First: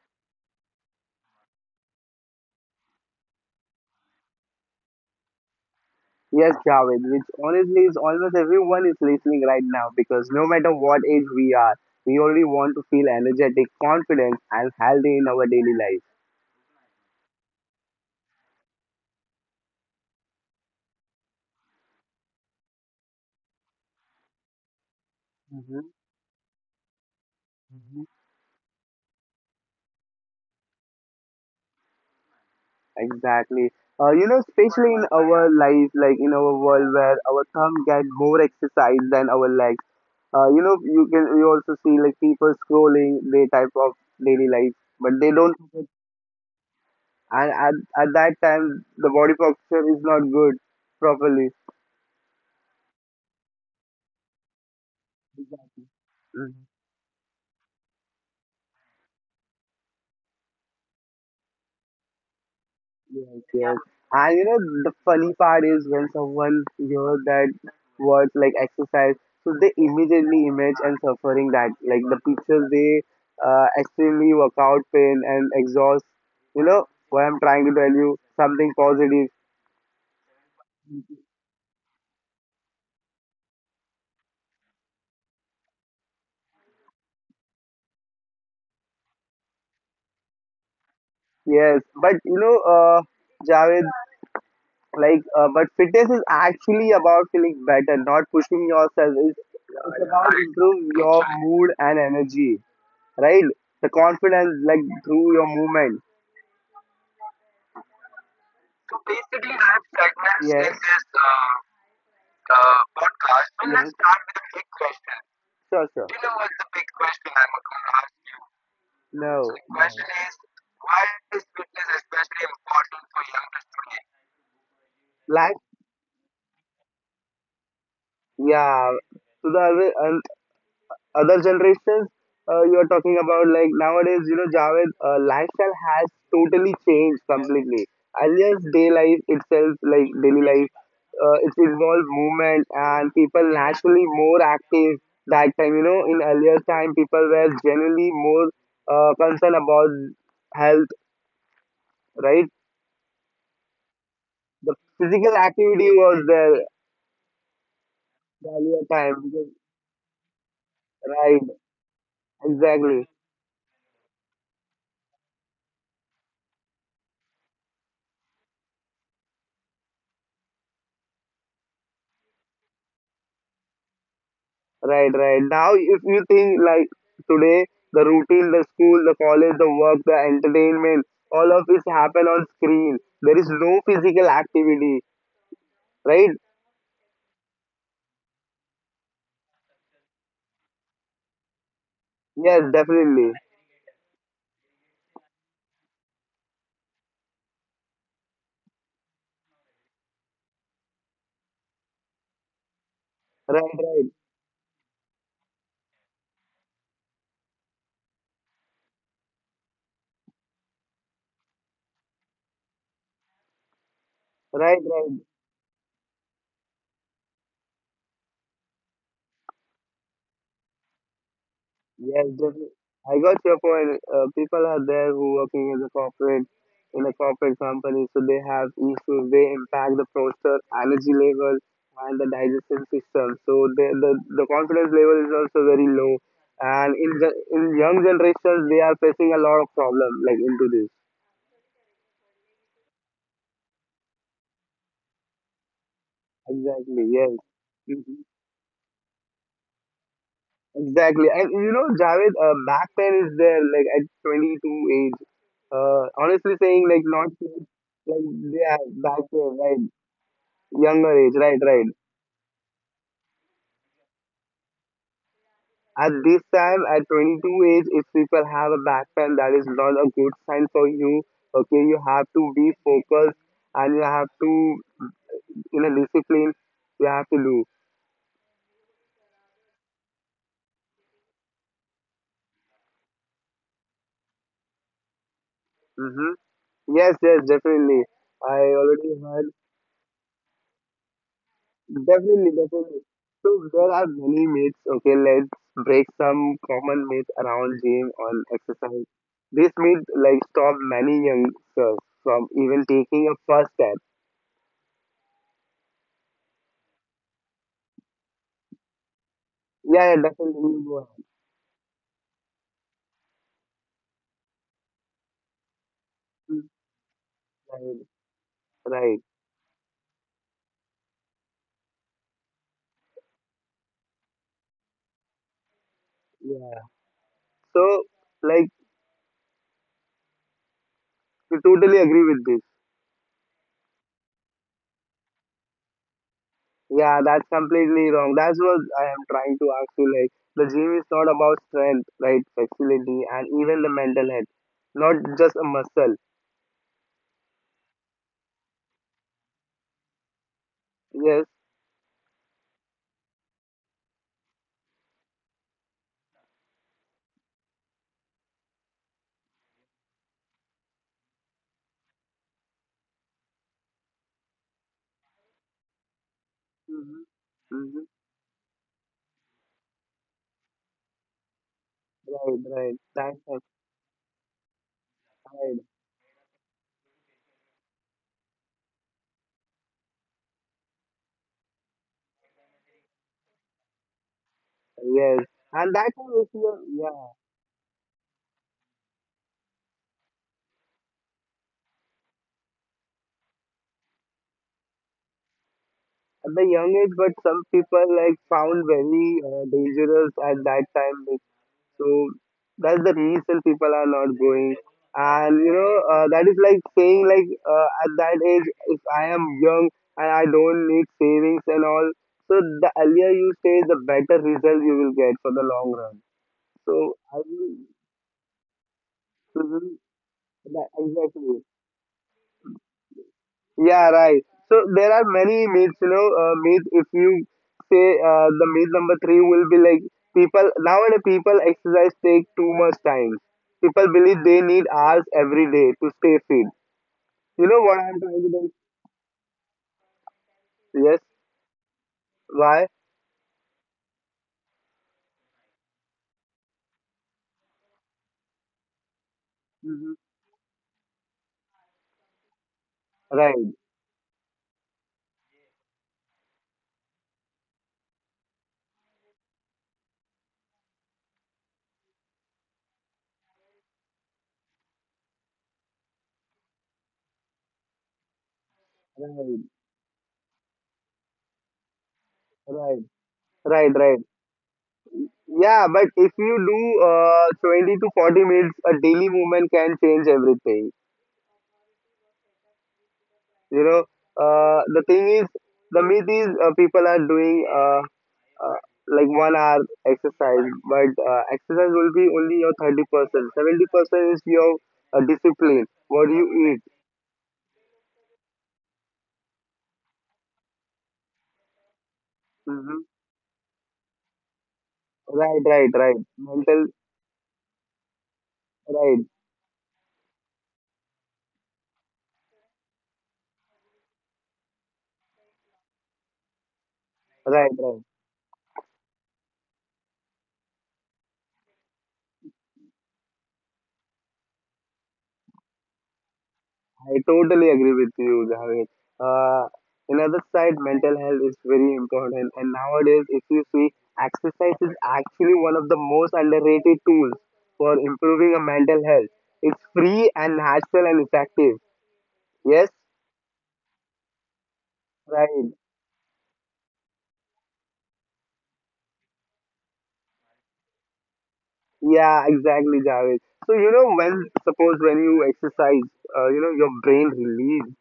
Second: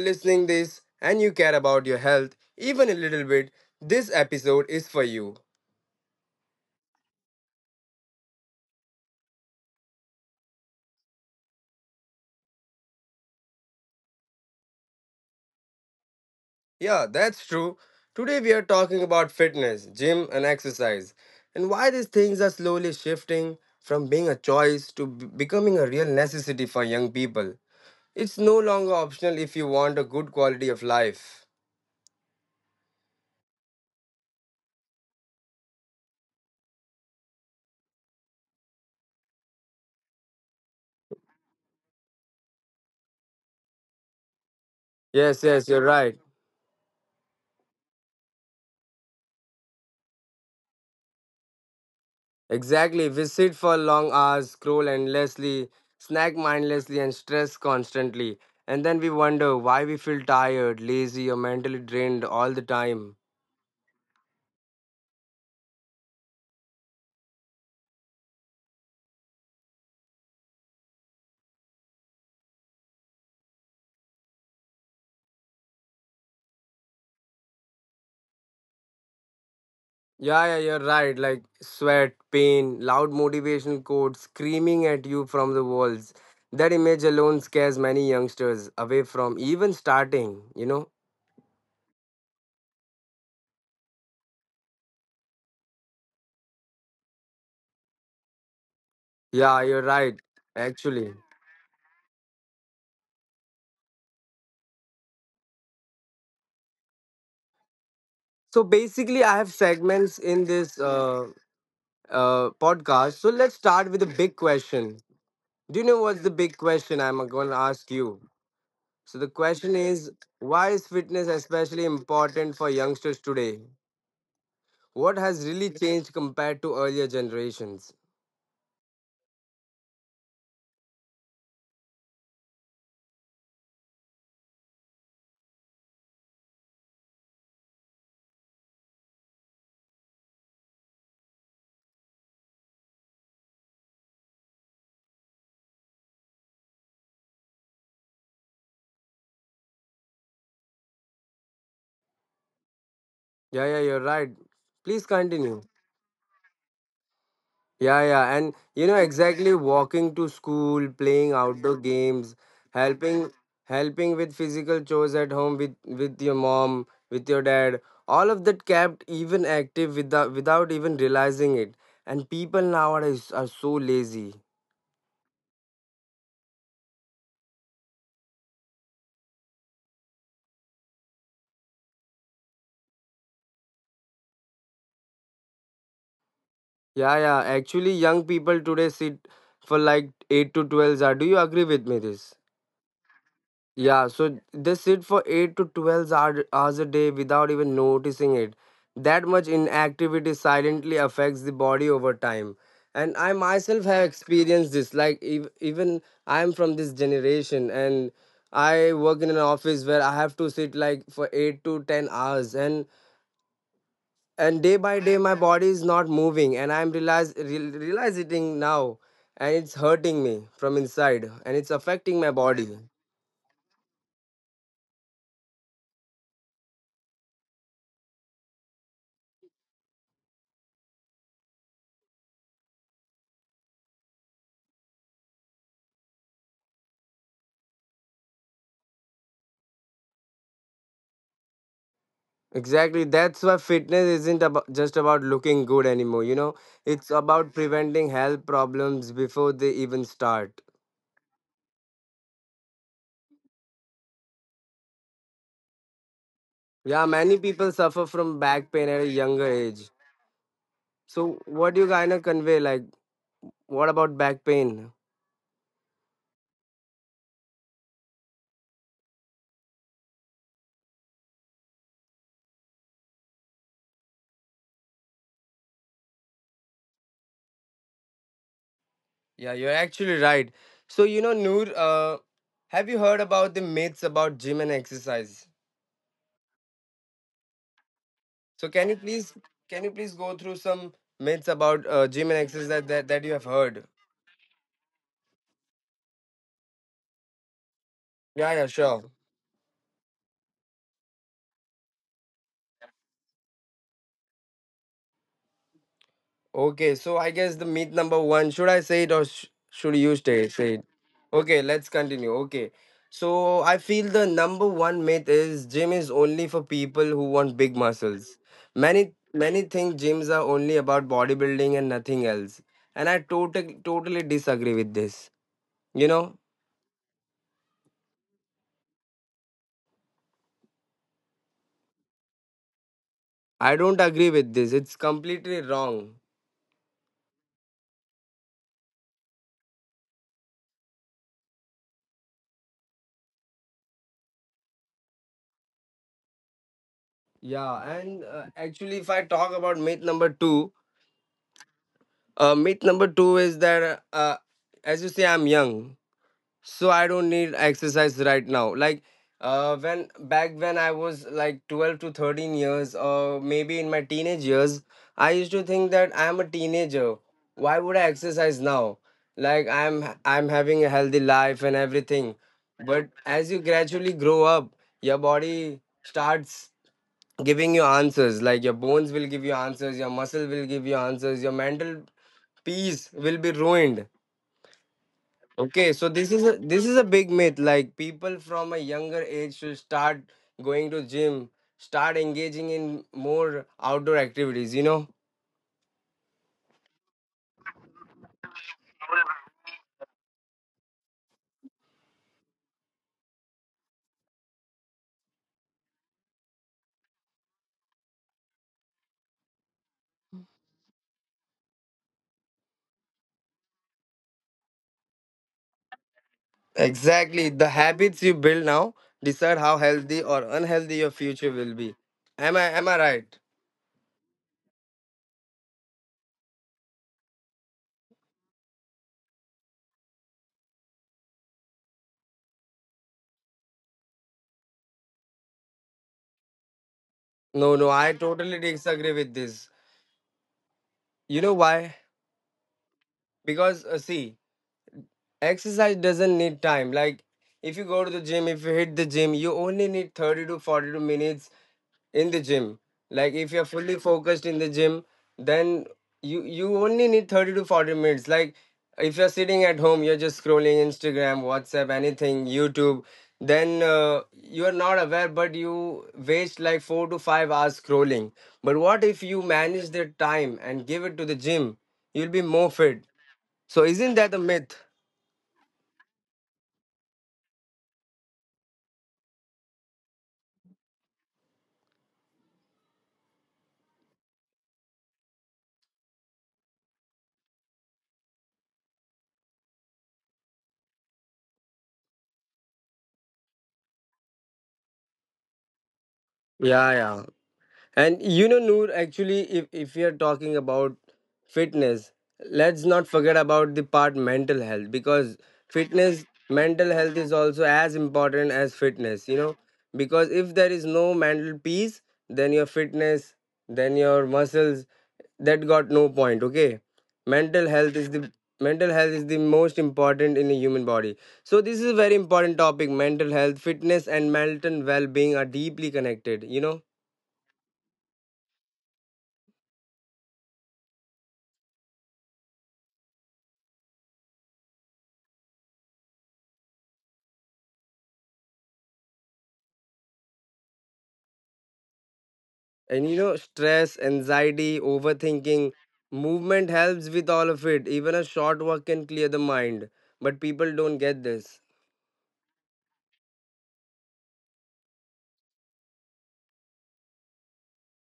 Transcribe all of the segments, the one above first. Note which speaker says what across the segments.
Speaker 1: listening this and you care about your health even a little bit, this episode is for you.
Speaker 2: Yes, Javed, which honestly is almost everyone is listening right now because no matter what age we are, we only want to feel energetic, confident, and healthy in our daily life.
Speaker 1: Yeah, that's true. Today we are talking about fitness, gym, and exercise, and why these things are slowly shifting from being a choice to becoming a
Speaker 2: hmm
Speaker 1: real necessity for young people.
Speaker 2: hmm
Speaker 1: It's no longer optional if you want a good quality of life.
Speaker 2: Exactly. Especially in our life, like in our world where our thumb get more exercise than our legs. You also see like people scrolling their type of daily life, but
Speaker 1: Yes,
Speaker 2: they
Speaker 1: yes,
Speaker 2: don't.
Speaker 1: you're right.
Speaker 2: And at, at that time, the body posture is not good properly.
Speaker 1: Exactly. We sit for long hours, scroll endlessly, snack mindlessly, and stress constantly. And then we wonder why we feel tired, lazy, or mentally drained all the time.
Speaker 2: Yes, yes. And you know, the funny part is when someone hears that words like exercise, so they immediately image and suffering that, like the pictures they extremely workout pain and exhaust. You know what I'm trying to tell you? Something positive.
Speaker 1: Yeah, yeah, you're right. Like sweat, pain, loud motivational quotes screaming at you from the walls. That image alone scares many youngsters away from even starting, you know?
Speaker 2: Yes, but you know, Javed, but fitness is actually about feeling better, not pushing yourself. It's,
Speaker 1: Yeah, you're right,
Speaker 2: it's about improve
Speaker 1: actually.
Speaker 2: your mood and energy. Right? The confidence, like through your movement.
Speaker 1: So
Speaker 2: So
Speaker 1: basically, I have
Speaker 2: basically, let's
Speaker 1: segments in
Speaker 2: segment.
Speaker 1: this
Speaker 2: Yes, in this
Speaker 1: podcast. So let's
Speaker 2: podcast. Well,
Speaker 1: start with the
Speaker 2: let's yes.
Speaker 1: big
Speaker 2: Start with a big
Speaker 1: question.
Speaker 2: question.
Speaker 1: Do you know
Speaker 2: Sure,
Speaker 1: what's
Speaker 2: sure.
Speaker 1: the
Speaker 2: Do you know
Speaker 1: big
Speaker 2: what's the
Speaker 1: question
Speaker 2: big
Speaker 1: I'm
Speaker 2: question
Speaker 1: going to
Speaker 2: I'm
Speaker 1: ask
Speaker 2: going to
Speaker 1: you?
Speaker 2: ask you? So
Speaker 1: So the
Speaker 2: no. So
Speaker 1: question
Speaker 2: the
Speaker 1: is,
Speaker 2: question is,
Speaker 1: why is
Speaker 2: why
Speaker 1: fitness
Speaker 2: is
Speaker 1: especially
Speaker 2: fitness
Speaker 1: important
Speaker 2: especially
Speaker 1: for
Speaker 2: important
Speaker 1: youngsters
Speaker 2: for
Speaker 1: today?
Speaker 2: youngsters today?
Speaker 1: What has really
Speaker 2: Like,
Speaker 1: changed compared to earlier generations?
Speaker 2: yeah. So the other generations you are talking about like nowadays, you know, Javed, lifestyle has totally changed completely. Earlier day life itself, like daily life, it involved movement and people naturally more active that time. You know, in earlier time people were generally more concerned about health, right?
Speaker 1: Yeah, yeah, you're right.
Speaker 2: The
Speaker 1: Please
Speaker 2: physical
Speaker 1: continue.
Speaker 2: activity was there
Speaker 1: Yeah, yeah. And you know
Speaker 2: earlier time
Speaker 1: exactly walking to school, playing
Speaker 2: right,
Speaker 1: outdoor games,
Speaker 2: exactly.
Speaker 1: helping helping with physical chores at home with your mom, with your dad. All of that kept even active without even realizing it. And people nowadays are so lazy.
Speaker 2: Right, right. Now, if you think like today, the routine, the school, the college, the work, the entertainment, all of this happen on screen. There is no physical activity, right?
Speaker 1: Yeah, yeah. Actually young people today sit for like 8 to 12 hours. Do you agree with me this?
Speaker 2: Yes, definitely.
Speaker 1: Yeah, so they sit for 8 to hours a day without even noticing it. That much inactivity silently affects the body over time. And I
Speaker 2: Right,
Speaker 1: myself have
Speaker 2: right,
Speaker 1: experienced this. Like, even I'm from this generation and I work in an office where I have to sit like for 8 to 10 hours. And day
Speaker 2: right,
Speaker 1: by day,
Speaker 2: right.
Speaker 1: my body is not moving. And I'm realize, real realizing now. And it's hurting me from inside. And it's affecting my
Speaker 2: Yes,
Speaker 1: body.
Speaker 2: definitely. I got your point. People are there who working as a corporate in a corporate company, so they have issues. They impact the posture, energy level, and the digestion system. So the confidence level is also very low. And in young generations, they are facing a lot of problem like into this.
Speaker 1: Exactly. That's why fitness isn't about just about looking good anymore. You know, it's
Speaker 2: Exactly. Yes.
Speaker 1: about preventing
Speaker 2: Mm-hmm.
Speaker 1: health problems before they even start.
Speaker 2: Exactly, and you know, Javed, back pain is there like at 22 age. Honestly saying,
Speaker 1: Yeah,
Speaker 2: like
Speaker 1: many
Speaker 2: not
Speaker 1: people
Speaker 2: kids,
Speaker 1: suffer from
Speaker 2: like
Speaker 1: back
Speaker 2: they
Speaker 1: pain
Speaker 2: have
Speaker 1: at a
Speaker 2: back
Speaker 1: younger
Speaker 2: pain,
Speaker 1: age.
Speaker 2: right?
Speaker 1: So,
Speaker 2: Younger age, right,
Speaker 1: what do you
Speaker 2: right.
Speaker 1: kind of convey? Like, what about back pain?
Speaker 2: At this time, at 22 age, if people have a back pain, that is not a good sign for you. Okay, you have to be focused and you have to, in a discipline, you have to do.
Speaker 1: Yeah, you're actually right. So, you know, Noor, have you heard about the myths about gym and exercise?
Speaker 2: Mm-hmm. Yes, yes, definitely.
Speaker 1: So,
Speaker 2: I already heard.
Speaker 1: can you please go through some myths about gym and exercise
Speaker 2: Definitely,
Speaker 1: that
Speaker 2: definitely.
Speaker 1: you have heard?
Speaker 2: So there are many myths. Okay, let's break some common myths around gym
Speaker 1: Yeah, yeah,
Speaker 2: and
Speaker 1: sure.
Speaker 2: exercise. This myth like stop many youngsters from even taking a first step.
Speaker 1: Okay, so I guess the myth number one, should I say it or should you
Speaker 2: Yeah, yeah,
Speaker 1: stay, say it?
Speaker 2: definitely. You are.
Speaker 1: Okay, let's continue. Okay, so I feel the number one myth is gym is only for people who want big
Speaker 2: Right,
Speaker 1: muscles. Many
Speaker 2: right.
Speaker 1: many think gyms are only about bodybuilding and nothing else, and I totally disagree with this. You know,
Speaker 2: Yeah. So like, we totally agree with this.
Speaker 1: I don't agree with this. It's completely wrong.
Speaker 2: Yeah, that's completely wrong. That's what I am trying to ask you. Like, the gym is not about strength, right? Flexibility and even the mental health, not just a muscle.
Speaker 1: Yeah, and actually, if I talk about
Speaker 2: Yes,
Speaker 1: myth number two is that as you say, I'm young. So I don't need exercise right now. Like when back when I was like 12 to 13 years or maybe in my teenage years, I used to think that I am a teenager.
Speaker 2: mm-hmm.
Speaker 1: Why would I
Speaker 2: Mm-hmm.
Speaker 1: exercise now? Like I'm having a healthy life and everything.
Speaker 2: Right,
Speaker 1: But
Speaker 2: right. That's
Speaker 1: as you gradually grow up, your body
Speaker 2: right.
Speaker 1: starts giving you answers. Like your bones will give you answers, your muscle will give you answers, your mental peace will be ruined.
Speaker 2: Yes.
Speaker 1: Okay, so
Speaker 2: And that time, if
Speaker 1: this is
Speaker 2: you,
Speaker 1: a big
Speaker 2: yeah,
Speaker 1: myth. Like people from a younger age should start going to gym, start engaging in more outdoor activities, you know?
Speaker 2: at the young age, but some people like found very dangerous at that time. Like, so that's the reason people are not going. And you know, that is like saying like at that age, if I am young and I don't need savings and all, so the earlier you say, the better result you will get for the long run. So
Speaker 1: Exactly.
Speaker 2: I
Speaker 1: The
Speaker 2: will.
Speaker 1: habits you build now decide how
Speaker 2: Mhm.
Speaker 1: healthy or unhealthy your future will
Speaker 2: Exactly.
Speaker 1: be. Am I right?
Speaker 2: Yeah, right. So there are many myths, you know, myth if you say the myth number three will be like people nowadays people exercise take too much time. People believe they need hours every day to stay fit.
Speaker 1: No,
Speaker 2: You
Speaker 1: no,
Speaker 2: know
Speaker 1: I
Speaker 2: what I'm trying
Speaker 1: totally
Speaker 2: to do?
Speaker 1: disagree with this.
Speaker 2: Yes.
Speaker 1: You know why?
Speaker 2: Why?
Speaker 1: Because see, exercise doesn't need time. Like if you go to the gym, if you hit the gym, you only need
Speaker 2: Hmm.
Speaker 1: 30 to 42 minutes in the gym. Like if you're
Speaker 2: Right.
Speaker 1: fully focused in the gym, then you only need 30 to 40 minutes. Like if you're sitting at home, you're just scrolling Instagram, WhatsApp, anything, YouTube, then you are not aware, but you waste like 4 to 5 hours scrolling. But what if you
Speaker 2: Right.
Speaker 1: manage the time and give it to the gym? You'll be more fit.
Speaker 2: Right.
Speaker 1: So
Speaker 2: Right.
Speaker 1: isn't that
Speaker 2: Right.
Speaker 1: a myth?
Speaker 2: Yeah, but if you do 20 to 40 minutes, a daily movement can change everything. You know, the thing is, the myth is people are doing uh, like 1 hour exercise, but exercise will be only your 30%. 70% is your discipline, what you
Speaker 1: Yeah,
Speaker 2: eat.
Speaker 1: yeah. And you know, Noor, actually, if we are talking about fitness, let's not
Speaker 2: Hmm.
Speaker 1: forget about the part mental health. Because
Speaker 2: Right, right,
Speaker 1: fitness,
Speaker 2: right.
Speaker 1: mental
Speaker 2: Mental,
Speaker 1: health is also as important as fitness, you
Speaker 2: right,
Speaker 1: know, because if there is no mental peace, then your fitness, then your muscles, that got no point, okay? Mental
Speaker 2: right,
Speaker 1: health is
Speaker 2: right.
Speaker 1: the mental health is the most important in a human body. So this is a very important topic. Mental health, fitness and mental well-being are deeply connected, you know?
Speaker 2: I totally agree with you, Javed. Uh, Another side, mental health is very important, and nowadays, if you see, exercise is actually one of the most underrated tools for improving a mental health. It's free and natural and effective. Yes,
Speaker 1: And you know, stress, anxiety, overthinking,
Speaker 2: right.
Speaker 1: movement helps with all of it. Even a short walk can clear the mind. But people don't get this.
Speaker 2: Yeah, exactly, Javed. So you know, when you exercise, you know, your brain release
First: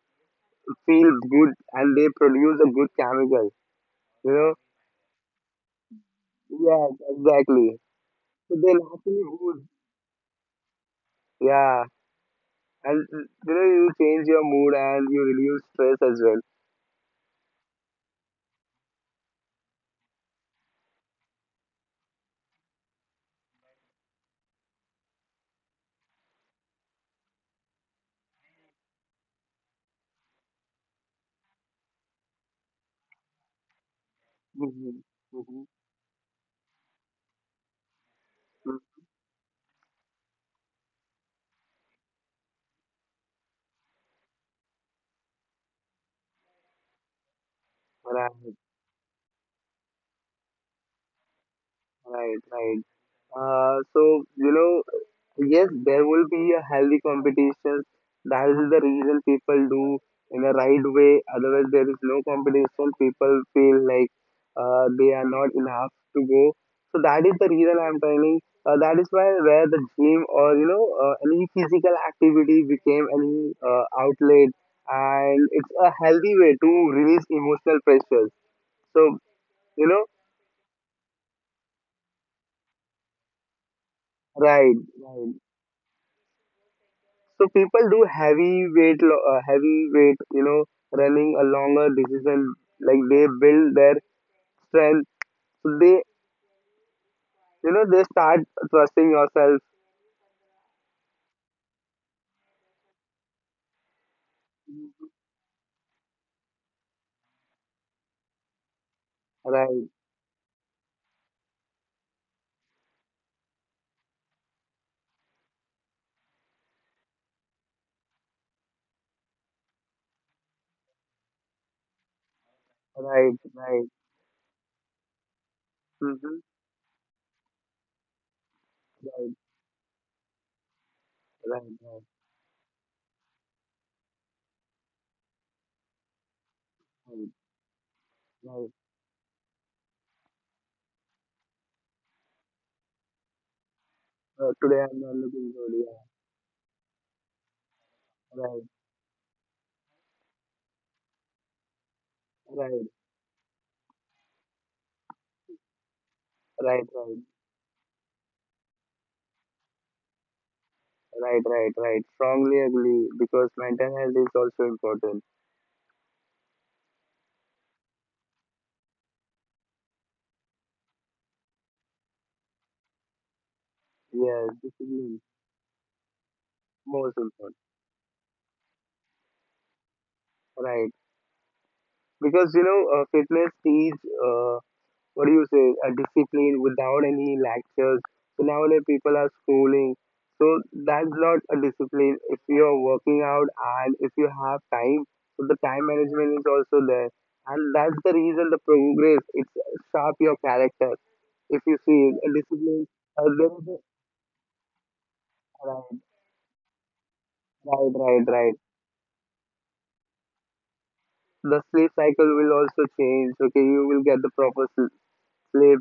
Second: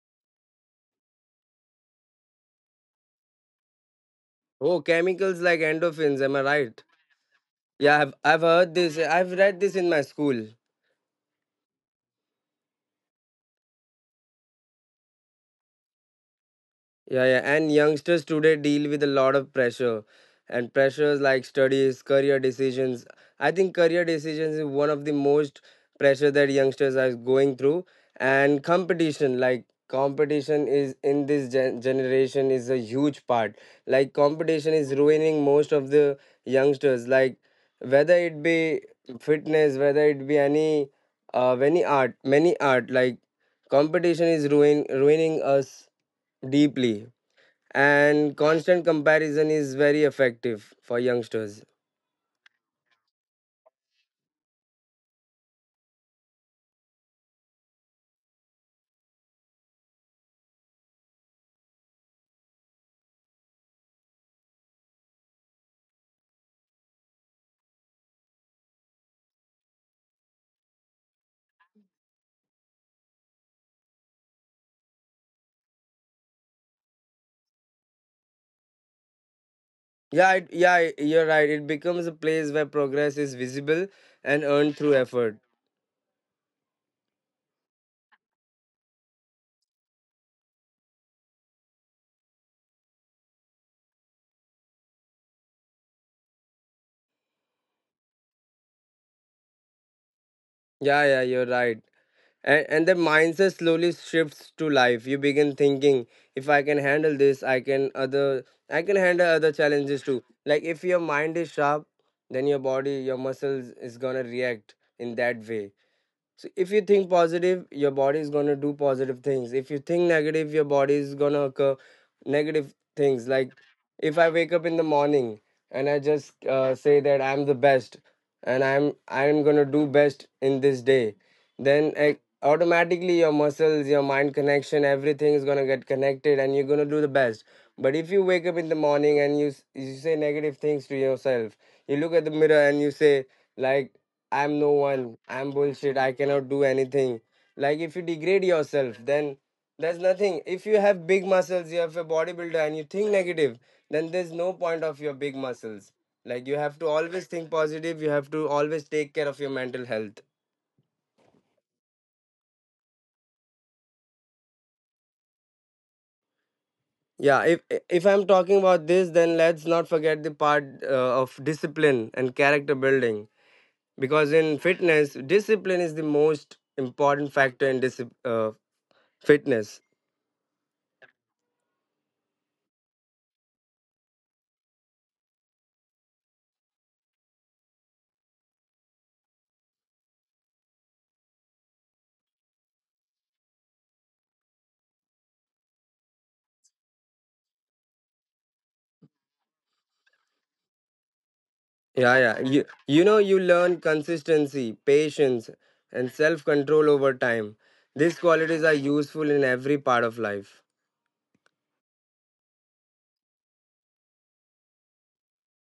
Speaker 2: feel good, and they produce a good chemical. You know.
Speaker 1: Oh, chemicals like endorphins, am I right?
Speaker 2: Yes, exactly.
Speaker 1: Yeah, I've
Speaker 2: So they
Speaker 1: heard this. I've
Speaker 2: naturally
Speaker 1: read
Speaker 2: good.
Speaker 1: this in my school.
Speaker 2: Yeah. And you know, you change your mood and you relieve stress as well.
Speaker 1: Yeah, yeah. And youngsters today deal with a lot of pressure, and pressures like studies, career decisions. I think career decisions is one of the most pressure that youngsters are going through. And competition, like competition is in this generation is a huge part. Like competition is
Speaker 2: Mm-hmm.
Speaker 1: ruining
Speaker 2: Mm-hmm.
Speaker 1: most of the youngsters. Like whether it be fitness, whether it be any art, many art. Like competition is ruining us deeply, and
Speaker 2: Right.
Speaker 1: constant comparison is very effective for youngsters.
Speaker 2: Right, right. So you know, yes, there will be a healthy competition. That is the reason people do in a right way. Otherwise, there is no competition. People feel like they are not enough to go. So that is the reason I'm telling. That is why where the gym or you know any physical activity became any outlet, and it's a healthy way to release emotional pressures. So you know,
Speaker 1: Yeah, it- you're right. It becomes a place where progress is visible and earned
Speaker 2: right,
Speaker 1: through effort.
Speaker 2: right. So people do heavy weight, heavy weight, you know, running a longer decision. Like they build their strength. So they, you know, they start trusting yourself.
Speaker 1: Yeah, yeah, you're right. And the mindset slowly shifts to life. You begin thinking, if I can handle this, I can handle other
Speaker 2: Right,
Speaker 1: challenges too. Like if your mind is sharp, then your body, your muscles is gonna react in that way. So if you think positive, your body is gonna do positive things. If you think negative, your body is gonna occur negative things.
Speaker 2: right,
Speaker 1: Like
Speaker 2: right.
Speaker 1: if I wake up in the morning and I just
Speaker 2: Mm-hmm.
Speaker 1: say that I'm the best, and I'm
Speaker 2: Right,
Speaker 1: I'm gonna do best in this day,
Speaker 2: right,
Speaker 1: then
Speaker 2: right,
Speaker 1: like, automatically your muscles, your mind connection, everything is gonna get connected and you're gonna do the
Speaker 2: right,
Speaker 1: best. But if you wake up in
Speaker 2: right.
Speaker 1: the morning and you say negative things to yourself, you look at the mirror and you say like, I'm no
Speaker 2: Today I'm not
Speaker 1: one. I'm
Speaker 2: looking good. Yeah.
Speaker 1: bullshit. I cannot do anything. Like if you degrade
Speaker 2: Right,
Speaker 1: yourself, then there's nothing. If you have big muscles, you have a bodybuilder and you
Speaker 2: right,
Speaker 1: think negative, then there's no point of your big muscles. Like you have to
Speaker 2: right,
Speaker 1: always think positive, you have to always take care of your mental health.
Speaker 2: right, right, right, right. Strongly agree because mental health is also important.
Speaker 1: Yeah, if I'm talking about this, then let's not forget the part of discipline and character building, because
Speaker 2: Yes,
Speaker 1: in fitness,
Speaker 2: discipline
Speaker 1: discipline is the most
Speaker 2: most
Speaker 1: important
Speaker 2: important.
Speaker 1: factor in fitness.
Speaker 2: Right, because you know, fitness is, what do you say, a discipline without any lectures. So nowadays people are schooling. So that's not a discipline. If you are working out and if you have time, so the time management is also there. And that's the reason the progress, it's sharp your character. If you see
Speaker 1: Yeah,
Speaker 2: a
Speaker 1: yeah. You
Speaker 2: discipline,
Speaker 1: you know you
Speaker 2: there is
Speaker 1: learn consistency, patience,
Speaker 2: a, right,
Speaker 1: and self-control over time.
Speaker 2: right, right,
Speaker 1: These
Speaker 2: right.
Speaker 1: qualities are useful in every part of life.
Speaker 2: The sleep cycle will also change. Okay, you will get the proper sleep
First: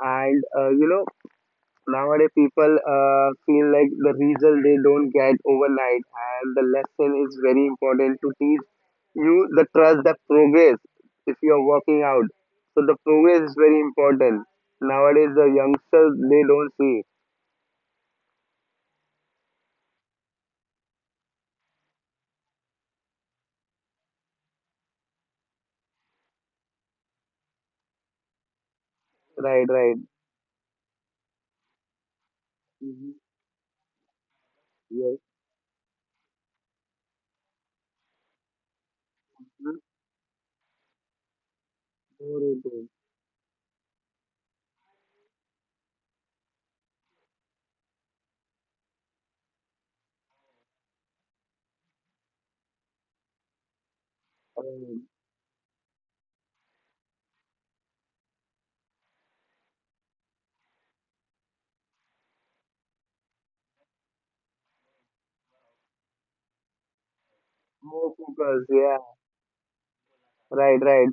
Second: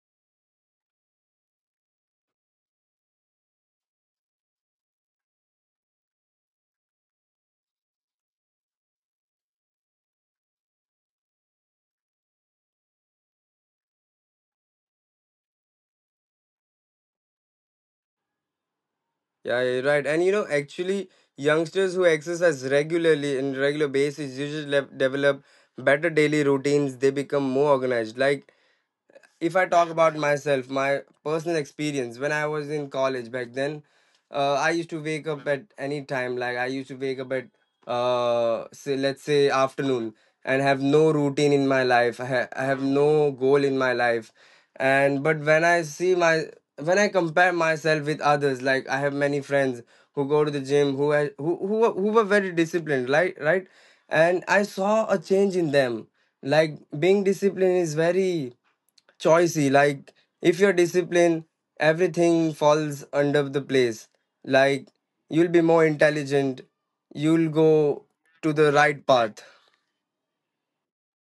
Speaker 2: and you know, nowadays, people feel like the result they don't get overnight, and the lesson is very important to teach you the trust, the progress if you are working out. So the progress is very important. Nowadays, the youngsters they don't see.
Speaker 1: Yeah, you're right. And you know, actually, youngsters who exercise regularly in regular basis usually develop better daily routines. They become more organized. Like if I
Speaker 2: Right,
Speaker 1: talk
Speaker 2: right.
Speaker 1: about myself, my personal experience when I was in
Speaker 2: Mhm.
Speaker 1: college back then, I used to
Speaker 2: Yes.
Speaker 1: wake up at any time. Like I used to wake up at say let's say
Speaker 2: Mhm.
Speaker 1: afternoon, and have no routine in my life.
Speaker 2: More
Speaker 1: I have
Speaker 2: important.
Speaker 1: no goal in my life, and but when I see my when I compare myself with others, like I have many friends who go to the gym who ha- who were very disciplined, right? Right, and I
Speaker 2: Right.
Speaker 1: saw a change in them. Like being disciplined is very choicy. Like if you're disciplined, everything falls under the place. Like you'll be more intelligent. You'll go
Speaker 2: More
Speaker 1: to the
Speaker 2: focus.
Speaker 1: right
Speaker 2: Yeah.
Speaker 1: path.
Speaker 2: Right, right.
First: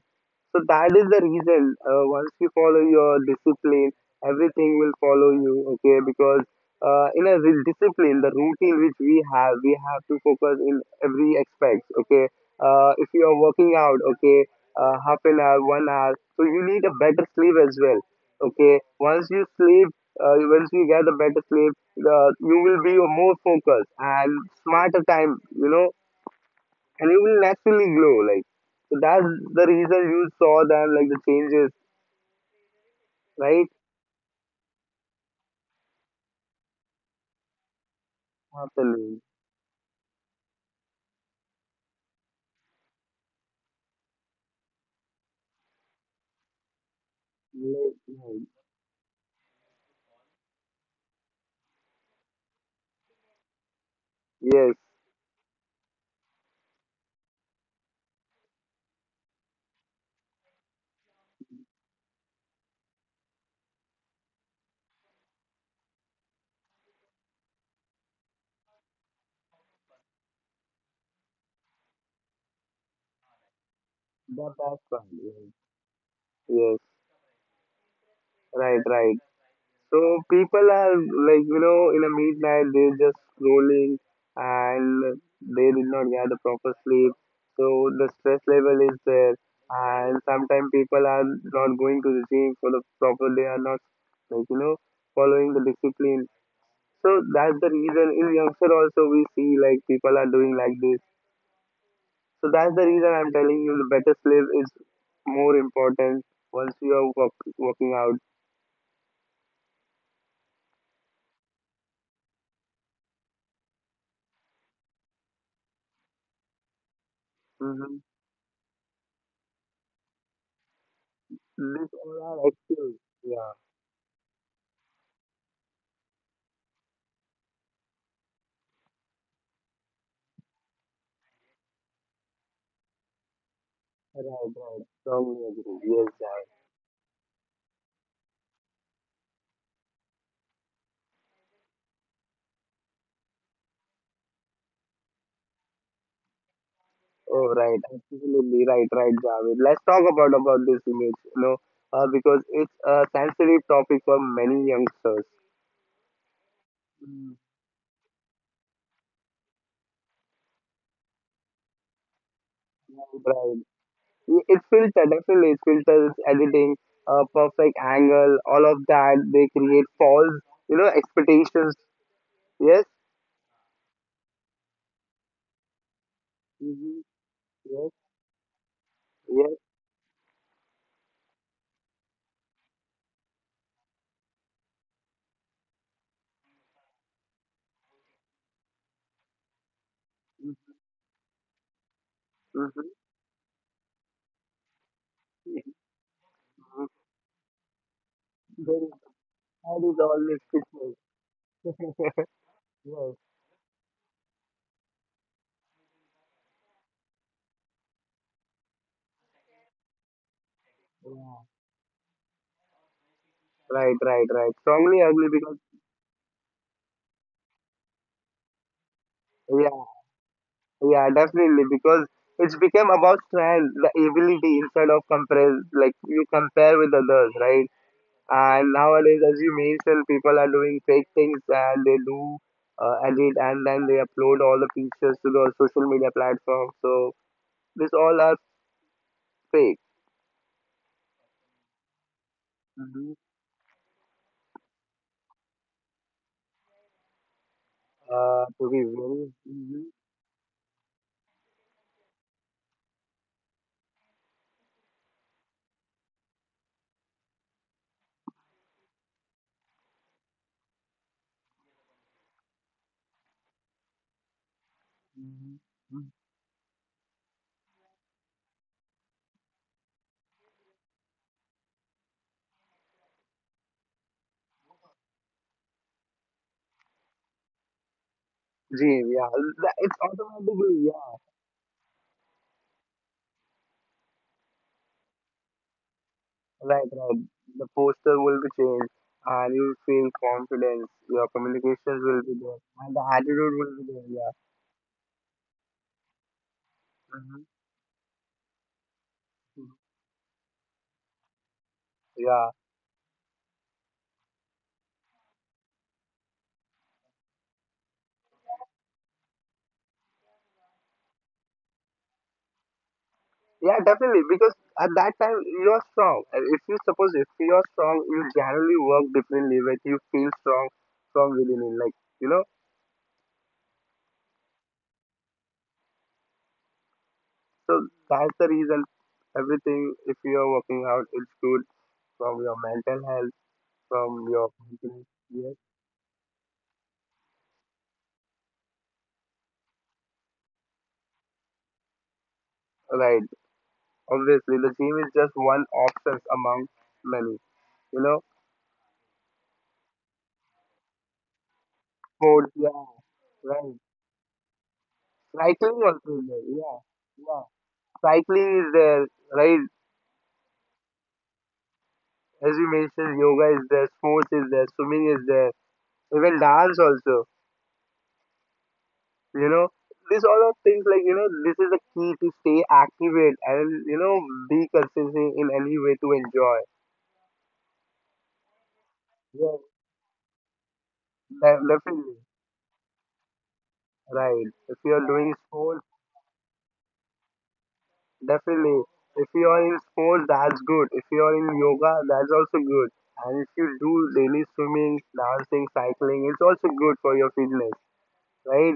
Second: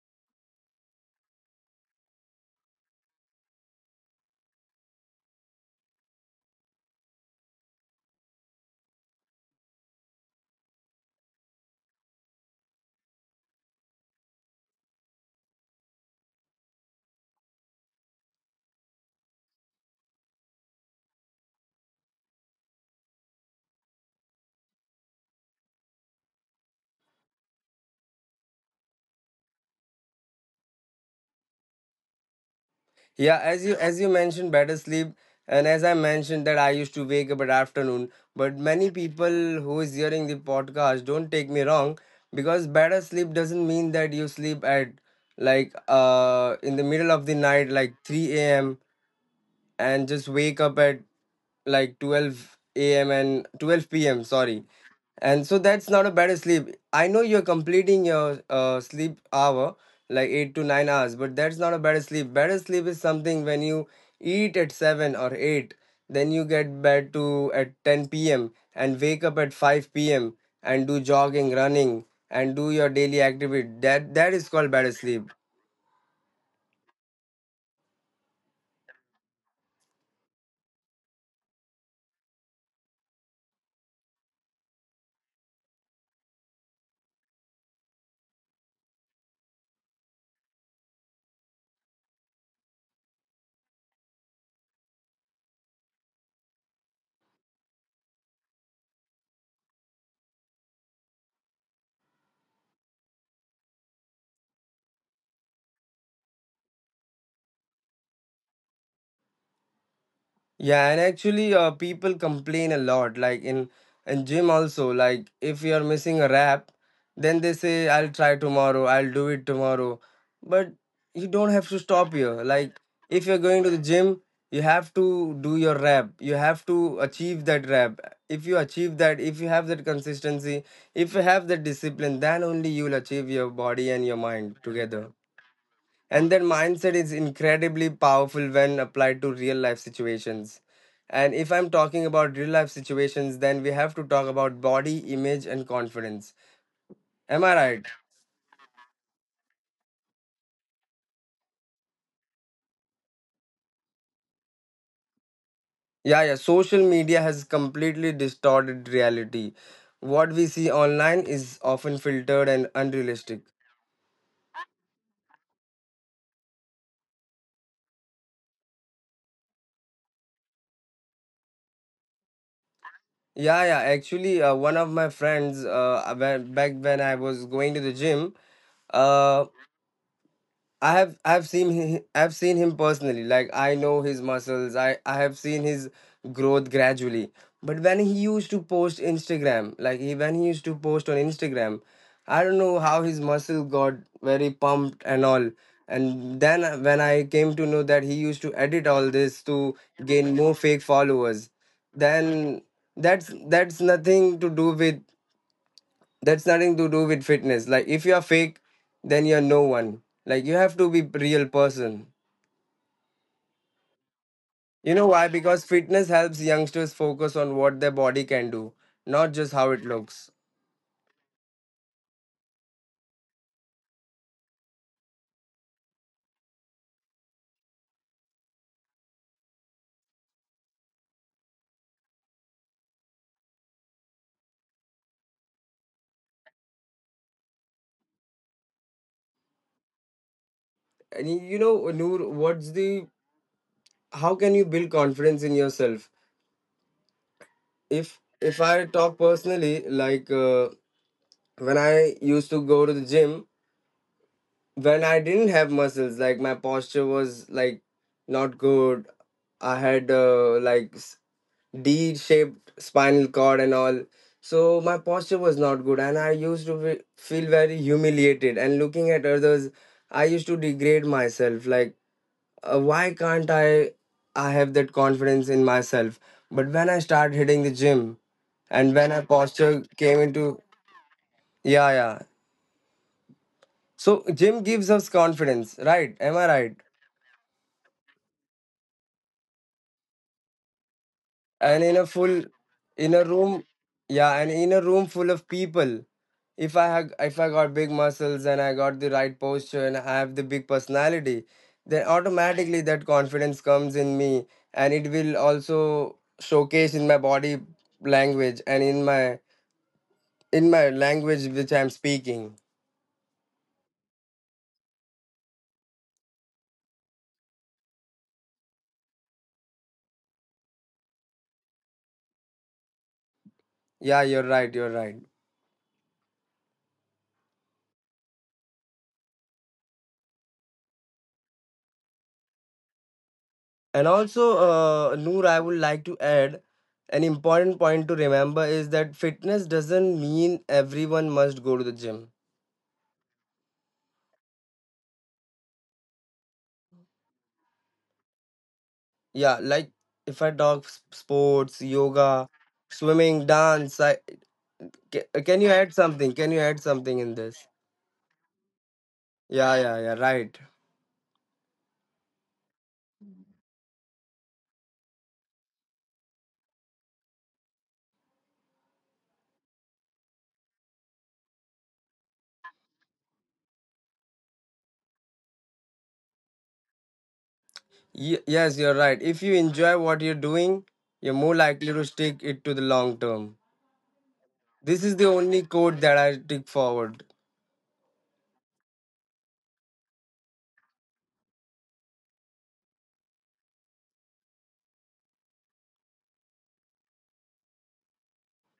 Speaker 2: So that is the reason. Once you follow your discipline, everything will follow you. Okay, because discipline, the routine which we have to focus in every aspect. Okay, if you are working out, okay, half an hour, 1 hour, so you need a better sleep as well. Okay, once you sleep, once you get a better sleep, you will be more focused and smarter time. You know, and you will naturally glow. Like so that's the reason you saw them like the changes,
Speaker 1: Yeah, as
Speaker 2: right?
Speaker 1: you mentioned, better sleep. And as I mentioned that I used to wake up at afternoon, but many
Speaker 2: Happening.
Speaker 1: people who is hearing the podcast, don't take me wrong, because better sleep doesn't mean that you sleep at like in the middle of the night like 3
Speaker 2: Like,
Speaker 1: a.m. and just wake up at like 12 a.m. and 12 p.m. Sorry,
Speaker 2: yes,
Speaker 1: and so that's not a bad sleep. I know you're completing your sleep hour like 8 to 9 hours, but that's not a bad sleep. Better sleep is something when you eat at seven or eight, then you get bed to at 10 p.m. and wake up at 5 p.m. and do jogging, running, and do your daily activity. That is
Speaker 2: the
Speaker 1: called better
Speaker 2: best one.
Speaker 1: sleep.
Speaker 2: Yes, yes, right, right. So people are like you know in a midnight they're just scrolling and they did not get the proper sleep. So the stress level is there, and sometimes people are not going to the gym for the proper. They are not like you know following the discipline. So that's the reason in youngster also we see like people are doing like this. So that's the reason I'm telling you the better sleep is more important once you are working out.
Speaker 1: Yeah, and actually, people complain a lot. Like in gym also, like if you are missing a rep, then they say,
Speaker 2: Mm-hmm.
Speaker 1: "I'll try tomorrow. I'll do it tomorrow." But you don't have to
Speaker 2: These
Speaker 1: stop here.
Speaker 2: all are
Speaker 1: Like
Speaker 2: excuse.
Speaker 1: if you're
Speaker 2: Yeah,
Speaker 1: going to the gym, you have to do your rep. You have to achieve that rep. If you achieve that, if you have that consistency, if you have that discipline, then only you'll achieve your body and your
Speaker 2: right,
Speaker 1: mind
Speaker 2: right.
Speaker 1: together.
Speaker 2: Strongly agree. Yes,
Speaker 1: And that
Speaker 2: Javed.
Speaker 1: mindset is incredibly powerful when applied to real life situations. And if I'm talking about real life situations, then we have to talk about body image and confidence. Am
Speaker 2: Oh,
Speaker 1: I
Speaker 2: right.
Speaker 1: right?
Speaker 2: Absolutely right, right, Javed. Let's talk about this image, you know, because it's a sensitive topic for many youngsters.
Speaker 1: Yeah, yeah. Social media
Speaker 2: Mm,
Speaker 1: has completely distorted reality. What we see online is often filtered and unrealistic.
Speaker 2: right, it's filtered, definitely. It's filters, editing, perfect angle, all of that. They create false, you know, expectations. Yes,
Speaker 1: Yeah, yeah. Actually, one of my friends, back when
Speaker 2: hmm,
Speaker 1: I was going to the
Speaker 2: yes,
Speaker 1: gym, uh,
Speaker 2: yes.
Speaker 1: I've seen him personally. Like I know his muscles. I have seen his growth gradually. But when he used to post Instagram, like he when he used to post on Instagram, I don't know
Speaker 2: Mm-hmm.
Speaker 1: how his muscle got very pumped and all. And then when I came to know that he used to
Speaker 2: There
Speaker 1: edit
Speaker 2: is,
Speaker 1: all this to
Speaker 2: that is
Speaker 1: gain
Speaker 2: always
Speaker 1: more fake
Speaker 2: fitness.
Speaker 1: followers, then
Speaker 2: Yes,
Speaker 1: that's nothing to do with that's nothing to do with fitness. Like if you're fake, then you're no one. Like you have to be
Speaker 2: yeah.
Speaker 1: real person.
Speaker 2: Right, right, right.
Speaker 1: You
Speaker 2: Strongly
Speaker 1: know why?
Speaker 2: ugly because,
Speaker 1: Because fitness helps youngsters focus on what their body can do, not just how
Speaker 2: yeah,
Speaker 1: it looks.
Speaker 2: yeah, definitely. Because it's become about strength, the ability instead of compare, like you compare with others, right? And nowadays, as you mentioned, people are doing fake things and they do edit and then they upload all the pictures to the social media platform. So this all are fake.
Speaker 1: And you know, Noor, what's the
Speaker 2: Hmm.
Speaker 1: how can you build confidence in yourself if if
Speaker 2: To
Speaker 1: I
Speaker 2: be
Speaker 1: talk
Speaker 2: very,
Speaker 1: personally,
Speaker 2: mm-hmm.
Speaker 1: like when I used to go to the gym, when I didn't have muscles, like my posture was like not good. I had like D shaped spinal cord and all. So my posture was not good, and I used to feel very humiliated. And looking at others, I used to degrade myself. Like, why can't I? I have that confidence in myself. But when I started hitting the gym, and when I
Speaker 2: Yeah,
Speaker 1: posture
Speaker 2: It's
Speaker 1: came into,
Speaker 2: automatically, yeah,
Speaker 1: yeah, yeah. So gym gives us confidence, right? Am I right?
Speaker 2: right, right. The poster will be changed, and you feel confidence. Your
Speaker 1: And in
Speaker 2: communications
Speaker 1: a
Speaker 2: will be
Speaker 1: full,
Speaker 2: there, and the
Speaker 1: in a
Speaker 2: attitude
Speaker 1: room,
Speaker 2: will be there. Yeah,
Speaker 1: yeah, and in a room full of people, if I got big muscles and I got the right
Speaker 2: mhm.
Speaker 1: posture and I have the big personality, then
Speaker 2: Yeah.
Speaker 1: automatically that confidence comes in me, and it will also showcase in my body language and in my language which I'm speaking.
Speaker 2: Yeah, definitely. Because at that time you're strong. And if you suppose if you're strong, you generally work differently when you feel strong from within in like you know.
Speaker 1: Yeah, you're right, you're right.
Speaker 2: So that's the reason everything if you're working out it's good from your mental health,
Speaker 1: And
Speaker 2: from your
Speaker 1: also,
Speaker 2: confidence.
Speaker 1: Noor,
Speaker 2: Yes.
Speaker 1: I would like to add an important point to remember is that fitness doesn't mean everyone must go to the gym.
Speaker 2: Right. Obviously the gym is just one option among many. You know?
Speaker 1: Yeah, like if I talk sports, yoga,
Speaker 2: Sports, yeah,
Speaker 1: swimming,
Speaker 2: right.
Speaker 1: dance, can you
Speaker 2: Cycling
Speaker 1: add
Speaker 2: also is
Speaker 1: something?
Speaker 2: there,
Speaker 1: Can you add
Speaker 2: yeah.
Speaker 1: something in
Speaker 2: Yeah.
Speaker 1: this?
Speaker 2: Cycling is there, right?
Speaker 1: Yeah, yeah, yeah, right.
Speaker 2: As you mentioned, yoga is there, sports is there, swimming is there, even dance also. You know, these all of things like you know, this is the key to stay active and you know be consistent in any way to enjoy.
Speaker 1: Yes, you're right. If you
Speaker 2: Yeah,
Speaker 1: enjoy what you're doing, you're more likely to
Speaker 2: definitely.
Speaker 1: stick it to the long term.
Speaker 2: Right. If you
Speaker 1: This
Speaker 2: are
Speaker 1: is the
Speaker 2: doing
Speaker 1: only
Speaker 2: sports,
Speaker 1: code that I take forward.
Speaker 2: definitely. If you are in sports, that's good. If you are in yoga, that's also good. And if you do daily swimming, dancing, cycling, it's also good for your fitness, right?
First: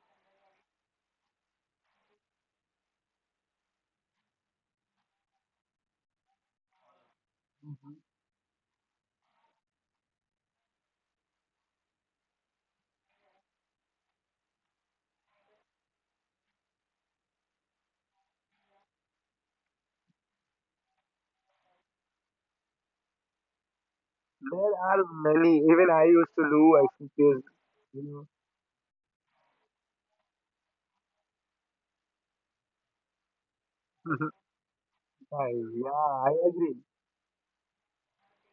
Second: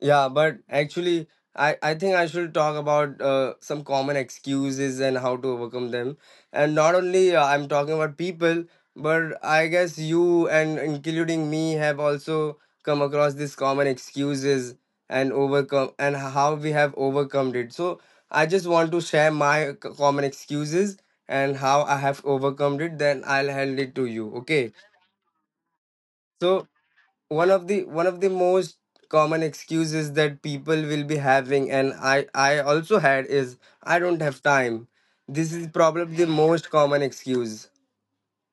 Speaker 1: Yeah, but actually, I think I should talk about some common excuses and how to overcome them. And not only I'm talking about people, but I guess you and including me have also come across these common excuses and overcome and how we have overcome it. So I just want to share my common excuses and how I have overcome it. Then I'll hand it to you. Okay.
Speaker 2: There are many. Even I used to
Speaker 1: So
Speaker 2: do exercise. You
Speaker 1: one of
Speaker 2: know,
Speaker 1: the most common excuses that people will be having and I also had is I don't have time. This is
Speaker 2: time. Yeah,
Speaker 1: probably the
Speaker 2: I
Speaker 1: most
Speaker 2: agree.
Speaker 1: common excuse.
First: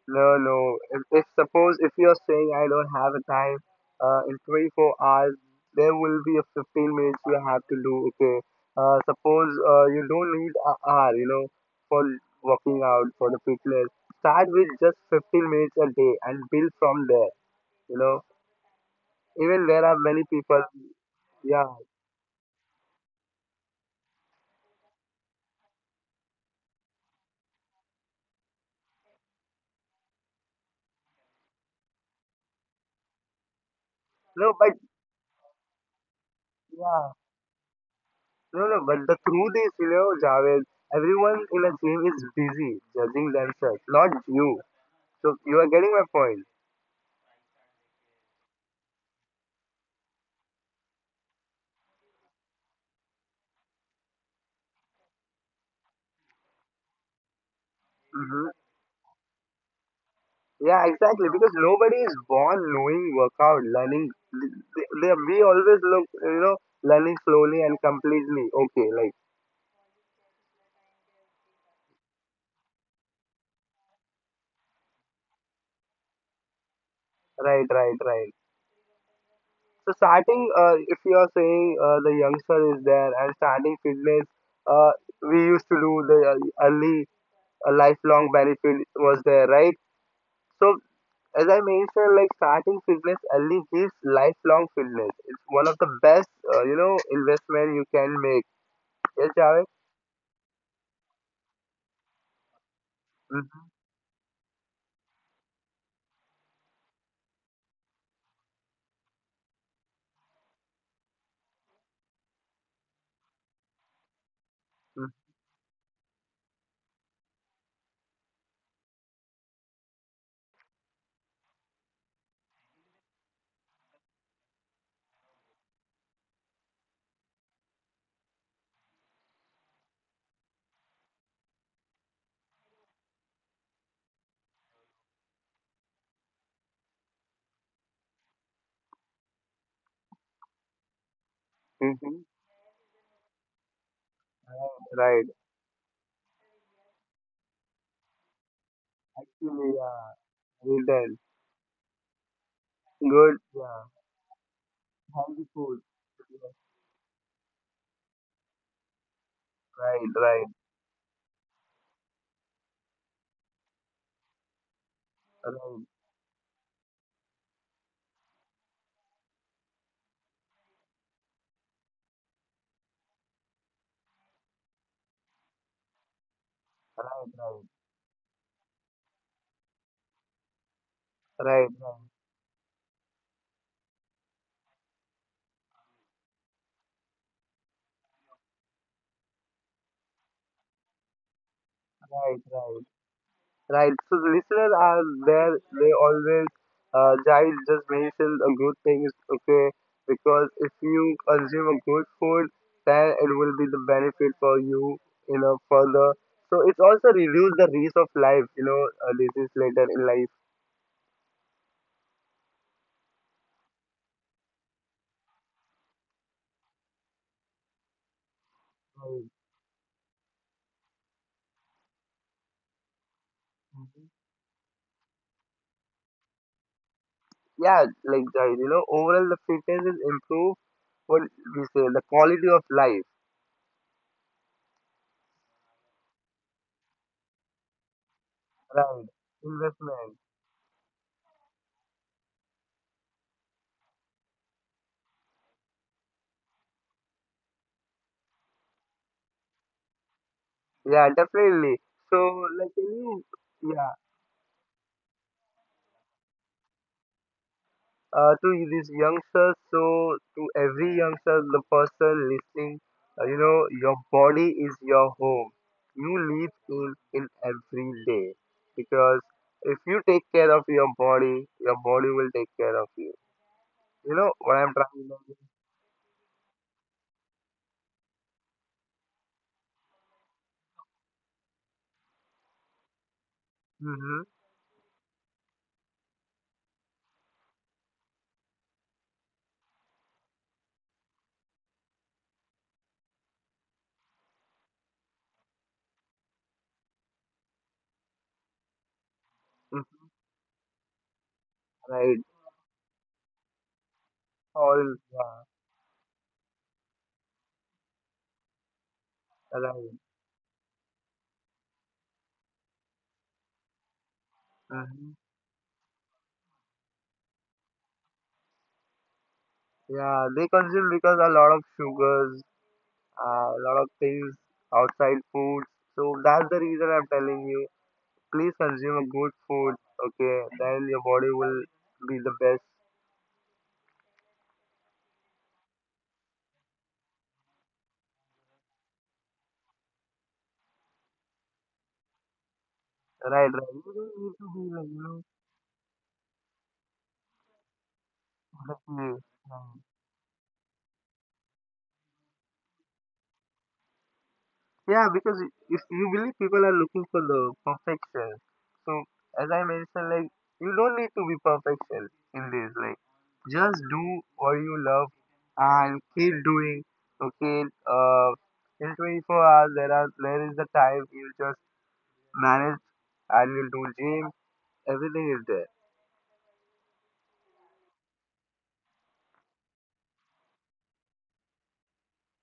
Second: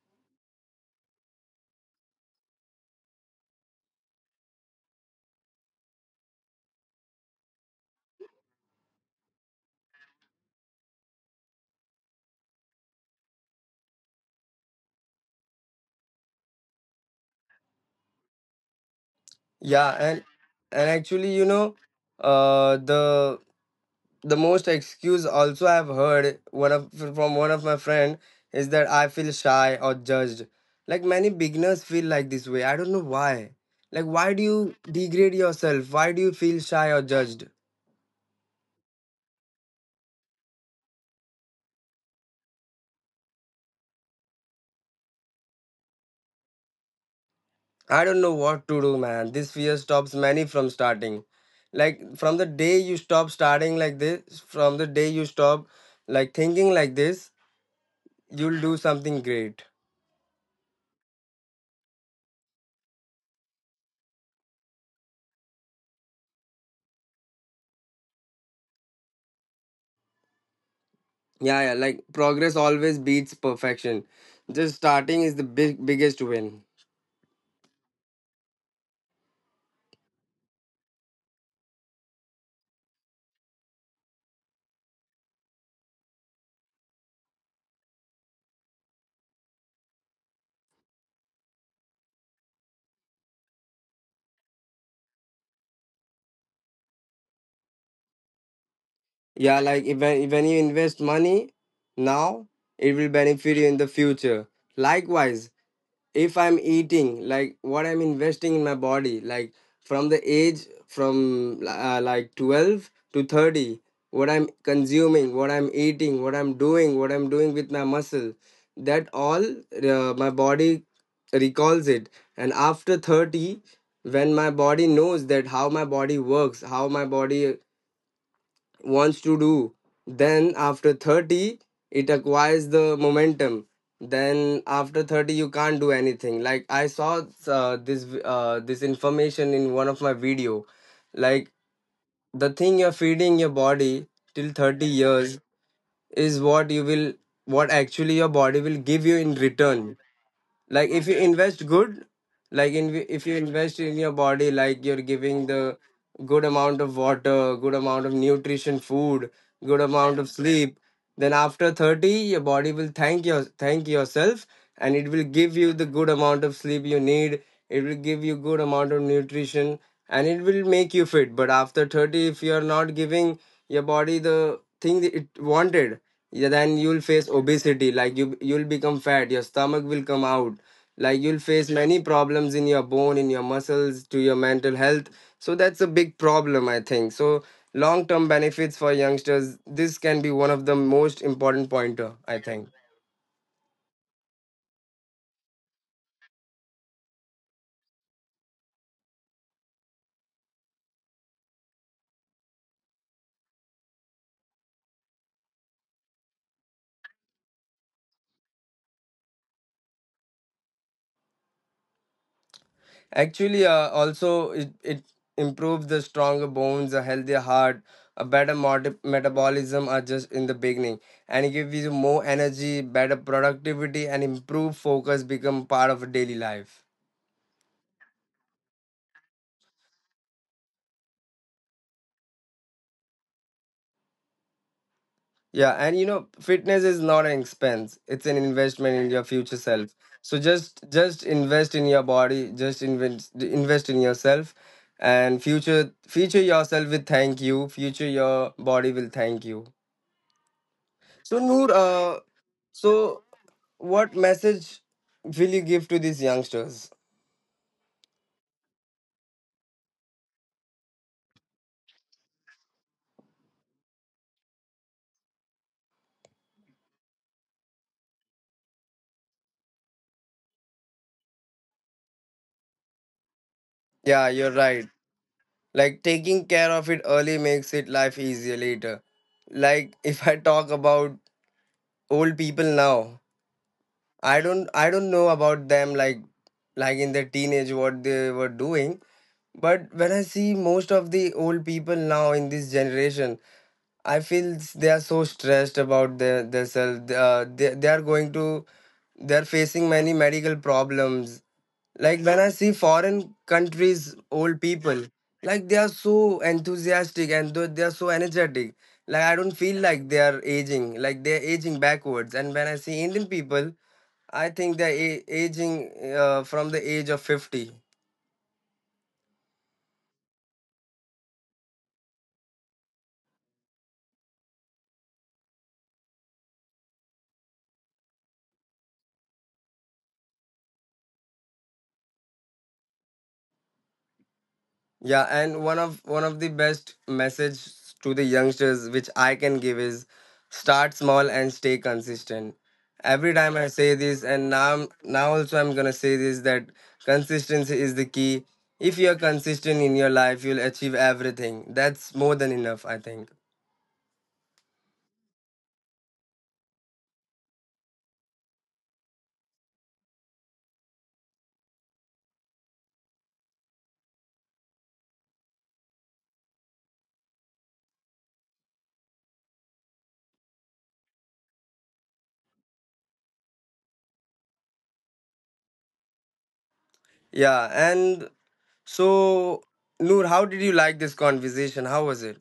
Speaker 2: No, no. If suppose if you are saying I don't have a time, in 24 hours there will be a 15 minutes you have to do. Okay. Suppose you don't need an hour. You know, for working out for the fitness. Start with just 15 minutes a day and build from there. You know, even there
Speaker 1: Yeah,
Speaker 2: are
Speaker 1: and
Speaker 2: many people.
Speaker 1: and actually, you
Speaker 2: Yeah.
Speaker 1: know, uh the the most excuse also I've heard one of from one of my friend is that I feel shy or judged. Like many beginners feel like this way. I don't know why. Like why do
Speaker 2: No,
Speaker 1: you
Speaker 2: but
Speaker 1: degrade yourself? Why do you feel shy or
Speaker 2: yeah.
Speaker 1: judged?
Speaker 2: No, no, but the truth is, you know, Javed, everyone in a gym is busy judging themselves, not you. So you are getting my point.
Speaker 1: I don't know what to do, man. This fear stops many from starting. Like from the day you stop starting like this, from the day you stop like thinking like this,
Speaker 2: Hmm.
Speaker 1: you'll do something great.
Speaker 2: Yeah, exactly. Because nobody is born knowing workout, learning. We always look, you know, learning slowly and completely. Okay, like
Speaker 1: Yeah, yeah. Like progress always beats perfection. Just starting is the big biggest win.
Speaker 2: right, right, right. So starting, if you are saying the youngster is there and starting fitness, uh, we used to do the early lifelong benefit was there, right? So as I mentioned, like starting fitness early gives lifelong fitness. It's one of the best, you know, investment you can make. Yes,
Speaker 1: Yeah,
Speaker 2: Javed?
Speaker 1: like if when when you invest money now, it will benefit
Speaker 2: Mm-hmm.
Speaker 1: you in the future. Likewise, if I'm eating, like what I'm investing in my body, like from the age from like 12 to 30, what I'm consuming, what I'm eating, what I'm doing, what I'm doing with my muscle, that all my body recalls it. And after 30, when my body knows that how my body works, how my body wants to do, then after 30 it acquires the momentum. Then after 30 you can't do anything. Like I saw this information in one of my video, like
Speaker 2: Mm-hmm.
Speaker 1: the thing you're feeding your body till 30
Speaker 2: Right.
Speaker 1: years is what you will, what actually your body will give you in
Speaker 2: Actually,
Speaker 1: return.
Speaker 2: yeah. Well
Speaker 1: Like if you
Speaker 2: done.
Speaker 1: invest good, like in if
Speaker 2: Good.
Speaker 1: you invest
Speaker 2: Yeah.
Speaker 1: in your body, like you're
Speaker 2: Healthy
Speaker 1: giving the
Speaker 2: food.
Speaker 1: good
Speaker 2: Yes.
Speaker 1: amount of water, good amount of nutrition food, good
Speaker 2: Right,
Speaker 1: amount of
Speaker 2: right,
Speaker 1: sleep, then after 30 your body will thank yourself, and it will
Speaker 2: right,
Speaker 1: give you the good amount of sleep you need. It will give you good amount of nutrition, and it will make you fit. But after 30, if you're not giving your body the thing that it wanted, yeah, then you'll face
Speaker 2: right,
Speaker 1: obesity. Like you'll become fat, your stomach will come out. Like you'll
Speaker 2: right, right,
Speaker 1: face
Speaker 2: right,
Speaker 1: many problems in your bone, in your muscles, to your mental health. So that's a big problem, I think. So long term benefits for youngsters, this can be one of the most important pointer, I
Speaker 2: right,
Speaker 1: think.
Speaker 2: right. Right. So the listeners are there. They always guys just mentioned a good thing is okay because if you consume a good food, then it will be the benefit for you, you know, further. So it's also reduce the risk of life, you know, disease later in life.
Speaker 1: Actually, also it improves the stronger bones, a healthier heart, a better
Speaker 2: Right.
Speaker 1: metabolism. Are just in the beginning, and it gives you more energy, better productivity,
Speaker 2: Mhm.
Speaker 1: and improved focus. Become part of daily life.
Speaker 2: Yeah, like guys, you know, overall the fitness is improved. What we say, the quality of life.
Speaker 1: Yeah, and you know, fitness is not an expense; it's an investment
Speaker 2: Right.
Speaker 1: in your future self.
Speaker 2: Investment.
Speaker 1: So just invest in your body, just invest in yourself, and future yourself will thank you. Future your body will thank you.
Speaker 2: Yeah,
Speaker 1: So Noor,
Speaker 2: definitely. So like, can
Speaker 1: So,
Speaker 2: you? Yeah.
Speaker 1: what message will you give to these youngsters?
Speaker 2: To these youngsters. So to every youngster, the person listening, you know, your body is your home. You live in every day because if you take care of your body will take care of you. You
Speaker 1: Yeah,
Speaker 2: know
Speaker 1: you're
Speaker 2: what I'm
Speaker 1: right.
Speaker 2: trying to say?
Speaker 1: Like, taking care of it early makes it life easier later. Like, if I talk about old people now,
Speaker 2: Mm-hmm.
Speaker 1: I don't know about them. Like in their teenage, what they were doing. But when I see most of the old people now in this generation, I feel they are so stressed about their themselves. They are facing many medical problems. Like
Speaker 2: Right.
Speaker 1: when I see foreign countries, old
Speaker 2: All
Speaker 1: people,
Speaker 2: yeah.
Speaker 1: like they are so enthusiastic and they are so energetic. Like I don't feel
Speaker 2: Right.
Speaker 1: like they are aging, like they are aging backwards. And when I see Indian people, I think they are
Speaker 2: Hmm.
Speaker 1: aging from the age of 50.
Speaker 2: Yeah, they consume because a lot of sugars, a lot of things outside food. So that's the reason I'm telling you. Please consume a good food, okay? Then your body will be the best.
Speaker 1: Yeah, and one of the best message to the youngsters which I can give is start small and stay consistent. Every
Speaker 2: Right,
Speaker 1: time I
Speaker 2: right. You
Speaker 1: say
Speaker 2: don't
Speaker 1: this,
Speaker 2: need to
Speaker 1: and
Speaker 2: be like, you know,
Speaker 1: now also I'm gonna say this, that consistency is the key.
Speaker 2: happy.
Speaker 1: If
Speaker 2: Right.
Speaker 1: you're consistent in your life, you'll achieve everything. That's more than enough, I think.
Speaker 2: Yeah, because if you believe people are looking for the perfection. So as I mentioned, like you don't need to be perfection in this. Like just do what you love and keep doing. Okay. In 24 hours there is the time you just manage and you'll do gym. Everything is there.
Speaker 1: Yeah, and so Noor, how did you like this conversation? How was it?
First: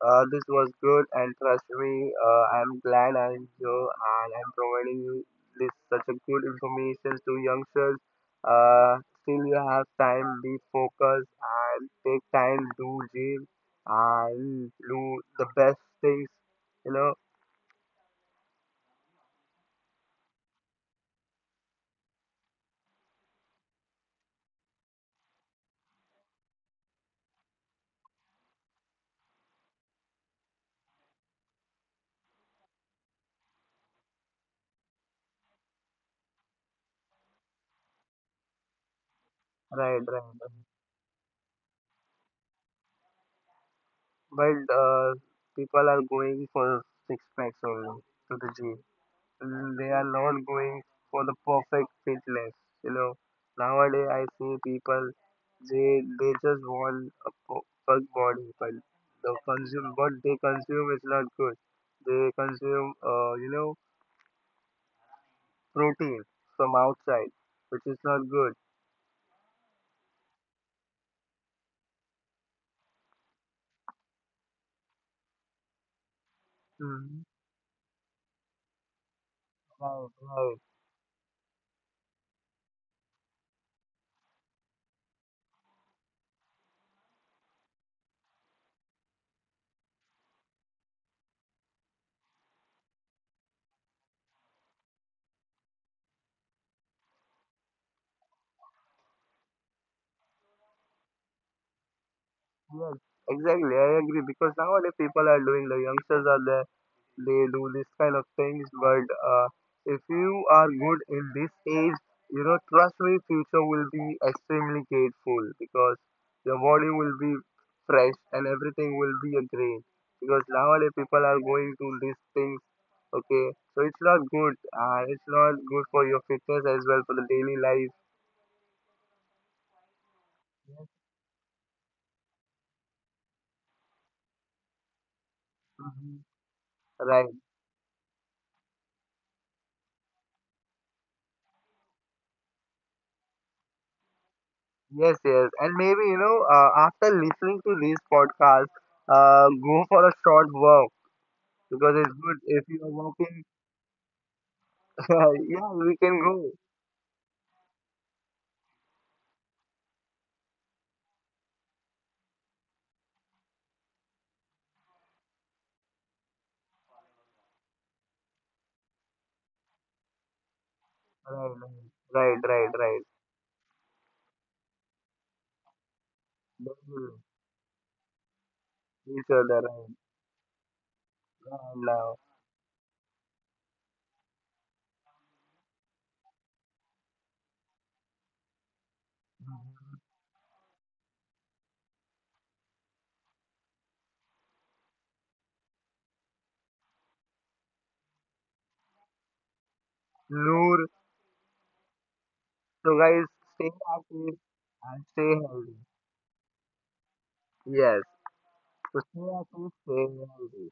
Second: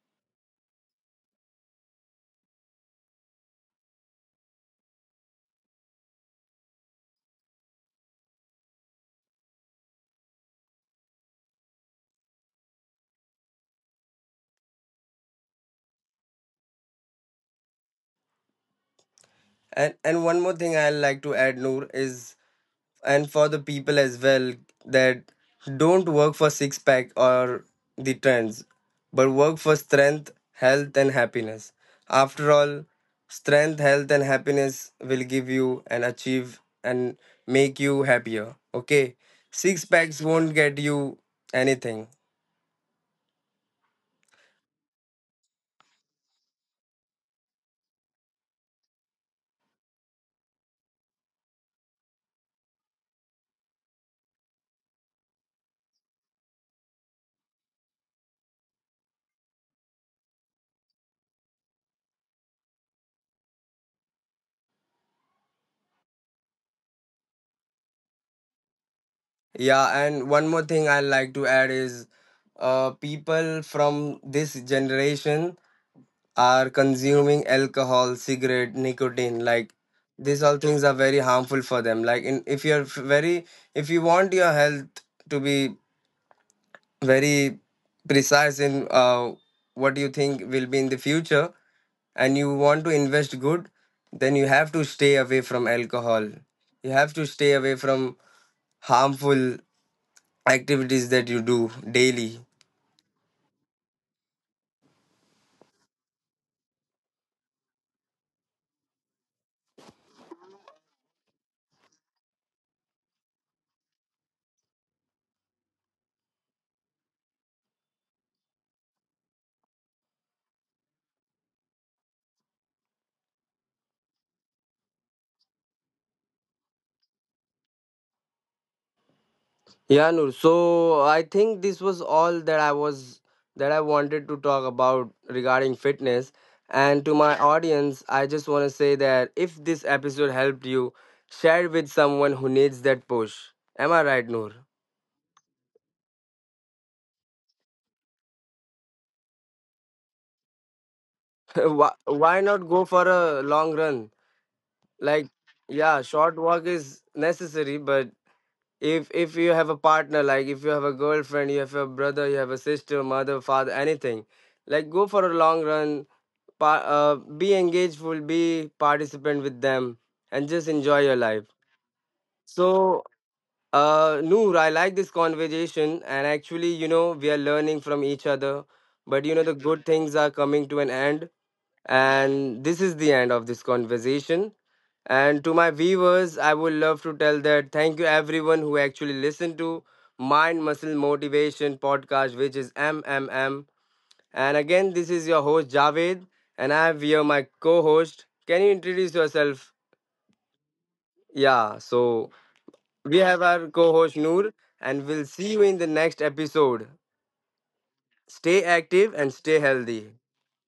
Speaker 2: This was good, and trust me, I'm glad I enjoy and I'm providing you this such a good information to youngsters. Still you have time, be focused and take time, do gym and do the best things, you know.
Speaker 1: And one more thing I like to add, Noor, is and for the people as well, that don't work for six pack or the trends, but work for strength, health, and happiness. After all, strength, health, and happiness will give you and achieve and make you happier. Okay, six
Speaker 2: Right, right,
Speaker 1: packs
Speaker 2: right.
Speaker 1: won't get you anything.
Speaker 2: But people are going for six packs only to the gym. They are not going for the perfect fitness. You know, nowadays I see people they just want a perfect body, but the consume what they consume is not good. They consume you know protein from outside, which is not good.
Speaker 1: Yeah, and one more thing I like to add is people from this generation are
Speaker 2: Mm,
Speaker 1: consuming alcohol, cigarette, nicotine, like
Speaker 2: right,
Speaker 1: these
Speaker 2: right.
Speaker 1: all things are very harmful for them. Like in if you're very, if you want your health to be very precise in what you think will be in the future and you want to invest good, then you have to stay away from alcohol. You have to stay away from harmful activities that you do daily.
Speaker 2: Yes, exactly. I agree because nowadays people are doing the youngsters are there. They do this kind of things, but if you are good in this age, you know, trust me, future will be extremely grateful because your body will be fresh and everything will be a great. Because nowadays people are going to these things, okay? So it's not good. It's not good for your fitness as well for the daily life,
Speaker 1: Yeah, Noor. So I think this was all that I was that I wanted to talk about regarding
Speaker 2: mhm,
Speaker 1: fitness. And to
Speaker 2: right?
Speaker 1: my audience, I just want to say that if this episode helped you, share it with someone who needs that push. Am I right, Noor?
Speaker 2: Yes, yes, and maybe you know, after listening to this podcast, go for a short walk
Speaker 1: why,
Speaker 2: because it's good
Speaker 1: why
Speaker 2: if
Speaker 1: not
Speaker 2: you
Speaker 1: go
Speaker 2: are
Speaker 1: for a
Speaker 2: walking.
Speaker 1: long run? Like,
Speaker 2: Yeah, we
Speaker 1: yeah,
Speaker 2: can
Speaker 1: short
Speaker 2: go.
Speaker 1: walk is necessary, but if you have a partner, like if you have a girlfriend, you have a brother, you have a sister, mother, father, anything, like go for a long run. Pa- uh, be engaged, will be participant with them, and just enjoy your life.
Speaker 2: Right, right, right, right, right.
Speaker 1: So, Noor, I like this conversation, and actually, you know,
Speaker 2: Definitely.
Speaker 1: we are learning from each other.
Speaker 2: Each
Speaker 1: But you know, the
Speaker 2: other, right?
Speaker 1: good things are coming to an end,
Speaker 2: Yeah, now,
Speaker 1: and this is the end of this conversation. And to my viewers, I would love to tell that thank you everyone who actually listened to Mind Muscle Motivation podcast, which is MMM. And again, this is your host Javed, and I have here my co host. Can you introduce yourself?
Speaker 2: Noor.
Speaker 1: Yeah, so
Speaker 2: So
Speaker 1: we
Speaker 2: guys,
Speaker 1: have
Speaker 2: stay
Speaker 1: our co host
Speaker 2: active
Speaker 1: Noor,
Speaker 2: and
Speaker 1: and we'll
Speaker 2: stay
Speaker 1: see you
Speaker 2: healthy.
Speaker 1: in the next episode.
Speaker 2: Yes,
Speaker 1: Stay
Speaker 2: so
Speaker 1: active
Speaker 2: stay
Speaker 1: and stay
Speaker 2: active,
Speaker 1: healthy.
Speaker 2: stay healthy.